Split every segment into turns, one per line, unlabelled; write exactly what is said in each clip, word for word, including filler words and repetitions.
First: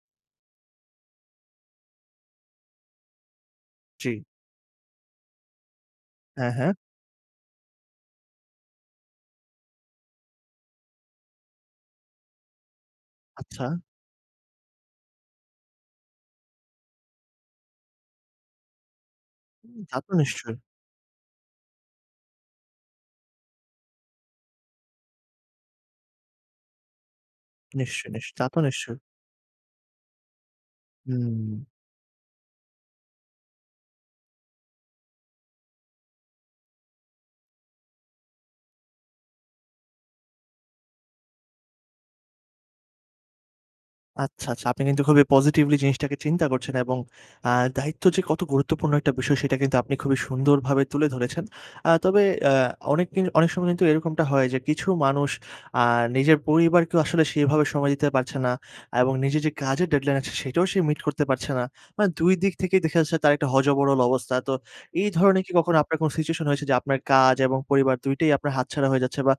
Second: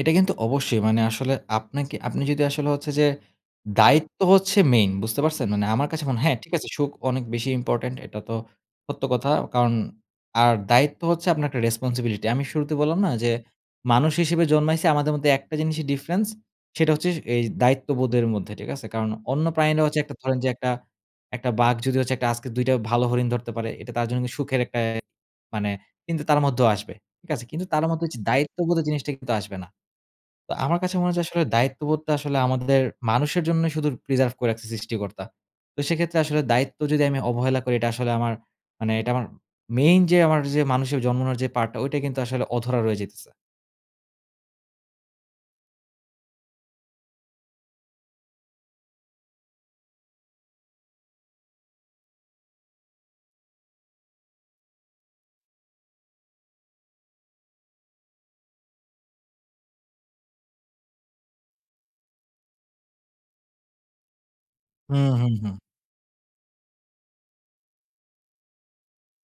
এটা কিন্তু অবশ্যই মানে আসলে আপনাকে, আপনি যদি আসলে হচ্ছে যে দায়িত্ব
জি।
হচ্ছে মেইন বুঝতে পারছেন? মানে আমার কাছে মনে হ্যাঁ,
হ্যাঁ,
ঠিক আছে
হ্যাঁ।
সুখ অনেক বেশি ইম্পোর্টেন্ট এটা তো সত্য কথা। কারণ আর দায়িত্ব হচ্ছে আপনার একটা রেসপনসিবিলিটি। আমি শুরুতে বললাম না যে
আচ্ছা।
মানুষ হিসেবে জন্মাইছি আমাদের মধ্যে একটা জিনিসই ডিফরেন্স সেটা হচ্ছে স এই দায়িত্ববোধের মধ্যে, ঠিক আছে? কারণ অন্য
উম
প্রাণীরা
তা
হচ্ছে
তো
একটা ধরেন যে
নিশ্চয়ই!
একটা, একটা বাঘ যদি হচ্ছে একটা আজকে দুই টা ভালো হরিণ ধরতে পারে এটা তার জন্য কি সুখের একটা অ্যা মানে কিন্তু তার মধ্যেও আসবে। ঠিক আছে? কিন্তু তার মত
নিশ্চয়,
এইযে
নিশ্চয় তা তো
দায়িত্ববোধের
নিশ্চয়ই।
জিনিসটা কিন্তু আসবে না। তো আমার কাছে মনে হয় যে আসলে
হুম।
দায়িত্ববোধটা আসলে আমাদের মানুষের জন্যই শুধু প্রিজার্ভ করে রাখছে সৃষ্টিকর্তা। তো সেক্ষেত্রে আসলে দায়িত্ব যদি আমি অবহেলা করি এটা আসলে আমার মানে এটা আমার মেইন যে আমার যে মানুষের জন্মানোর যে পার্টটা ঐটা কিন্তু আসলে অধরা রয়ে যাইতেছে।
আচ্ছা, আচ্ছা আপনি কিন্তু খুবই পজিটিভলি জিনিসটাকে চিন্তা করছেন এবং আ দায়িত্ব যে কত গুরুত্বপূর্ণ একটা বিষয় সেটা কিন্তু আপনি খুবই সুন্দরভাবে তুলে ধরেছেন। আ তবে অ্যা অনেক কিন অনেক সময় কিন্তু এরকমটা হয় যে কিছু মানুষ আ নিজের পরিবারকেও আসলে সেভাবে সময় দিতে পারছে না এবং নিজের যে কাজের ডেডলাইন আছে সেটাও সে মিট করতে পারছে না। মানে দুই দিক থেকেই দেখা যাচ্ছে তার একটা হ-য-ব-র-ল অবস্থা। তো
হুম,
এই
হুম
ধরনের কি
হুম।
কখনো আপনার কোন সিচুয়েশন হয়েছে যে আপনার কাজ এবং পরিবার দুই টাই আপনার হাতছাড়া হয়ে যাচ্ছে বা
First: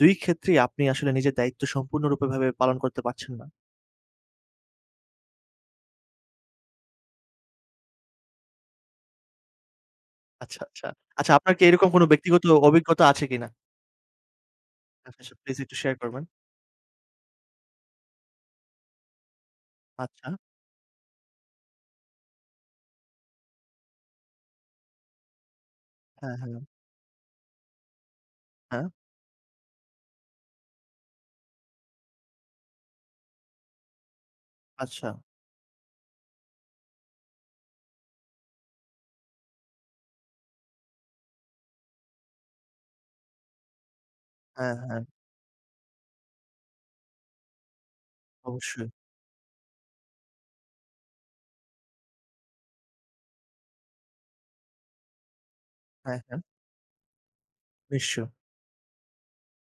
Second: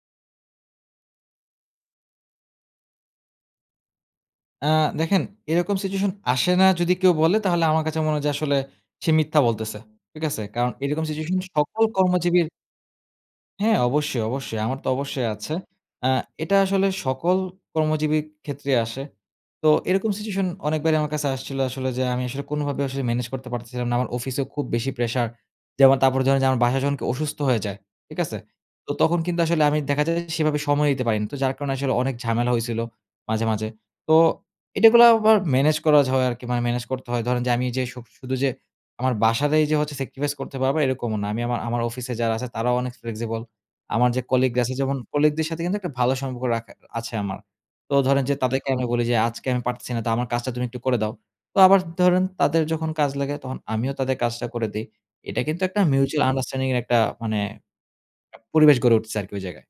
দুই ক্ষেত্রেই আপনি আসলে নিজের দায়িত্ব সম্পূর্ণরূপে ভাবে পালন করতে পারছেন না?
আ দেখেন এরকম সিচুয়েশন আসে না যদি কেউ বলে তাহলে আমার কাছে মনে হয় যে আসলে সে মিথ্যা বলতেছে। ঠিক আছে?
আচ্ছা,
কারণ
আচ্ছা।
এরকম
আচ্ছা
সিচুয়েশন
আপনার কি
সকল
এরকম কোন ব্যক্তিগত
কর্মজীবীর
অভিজ্ঞতা আছে কিনা?
হ্যাঁ অবশ্যই, অবশ্যই। আমার তো
আচ্ছা
অবশ্যই
ছ
আছে।
প্লিজ একটু শেয়ার
আ
করবেন।
এটা আসলে সকল কর্মজীবী ক্ষেত্রেই আসে। তো এরকম
আচ্ছা।
সিচুয়েশন অনেকবারই আমার কাছে আসছিল আসলে যে, আমি আসলে কোনভাবেই আসলে মেনেজ করতে পারতেছিলাম না আমার অফিসেও খুব বেশি প্রেশার। যেমন তারপর
হ্যাঁ,
ধরেন যে
হ্যাঁ।
আমার বাসায় যখন কেউ অসুস্থ হয়ে যায়। ঠিক আছে?
হ্যাঁ?
তো তখন কিন্তু আসলে আমি দেখা যায় যে সেভাবে সময় দিতে পারি না। তো যার কারণে আসলে অনেক ঝামেলা হইছিল মাঝে, মাঝে। তো এটা গুলাও
আচ্ছা।
আবার মেনেজ করাজ হয় আরকি মানে মেনেজ করতে হয়। ধরেন যে আমি এইযে সুব শুধু যে আমার বাসাতেই যে হচ্ছে সেক্রিফাইস করতে পারবো এরকমও না। আমি আমার আমার অফিসে যারা আছে তারাও অনেক Flexible আমার যে কলিগরা
হ্যাঁ,
আছে যেমন
হ্যাঁ।
কলিগদের সাথে কিন্তু একটা ভালো সম্পর্ক রাখা আছে আমার। তো ধরেন যে তাদেরকে আমি
অবশ্যই।
বলি যে, "আজকে আমি পারতেছি না তো আমার কাজটা তুমি একটু করে দাও।" তো আবার ধরেন তাদের যখন কাজ লাগে তখন আমিও তাদের কাজটা করে দেই। এটা কিন্তু একটা
হ্যাঁ,
মিউচুয়াল
হ্যাঁ।
আন্ডারস্ট্যান্ডিং এর একটা মানে
নিঃস্ব।
পরিবেশ গড়ে উঠছে আরকি ঐ জায়গায়।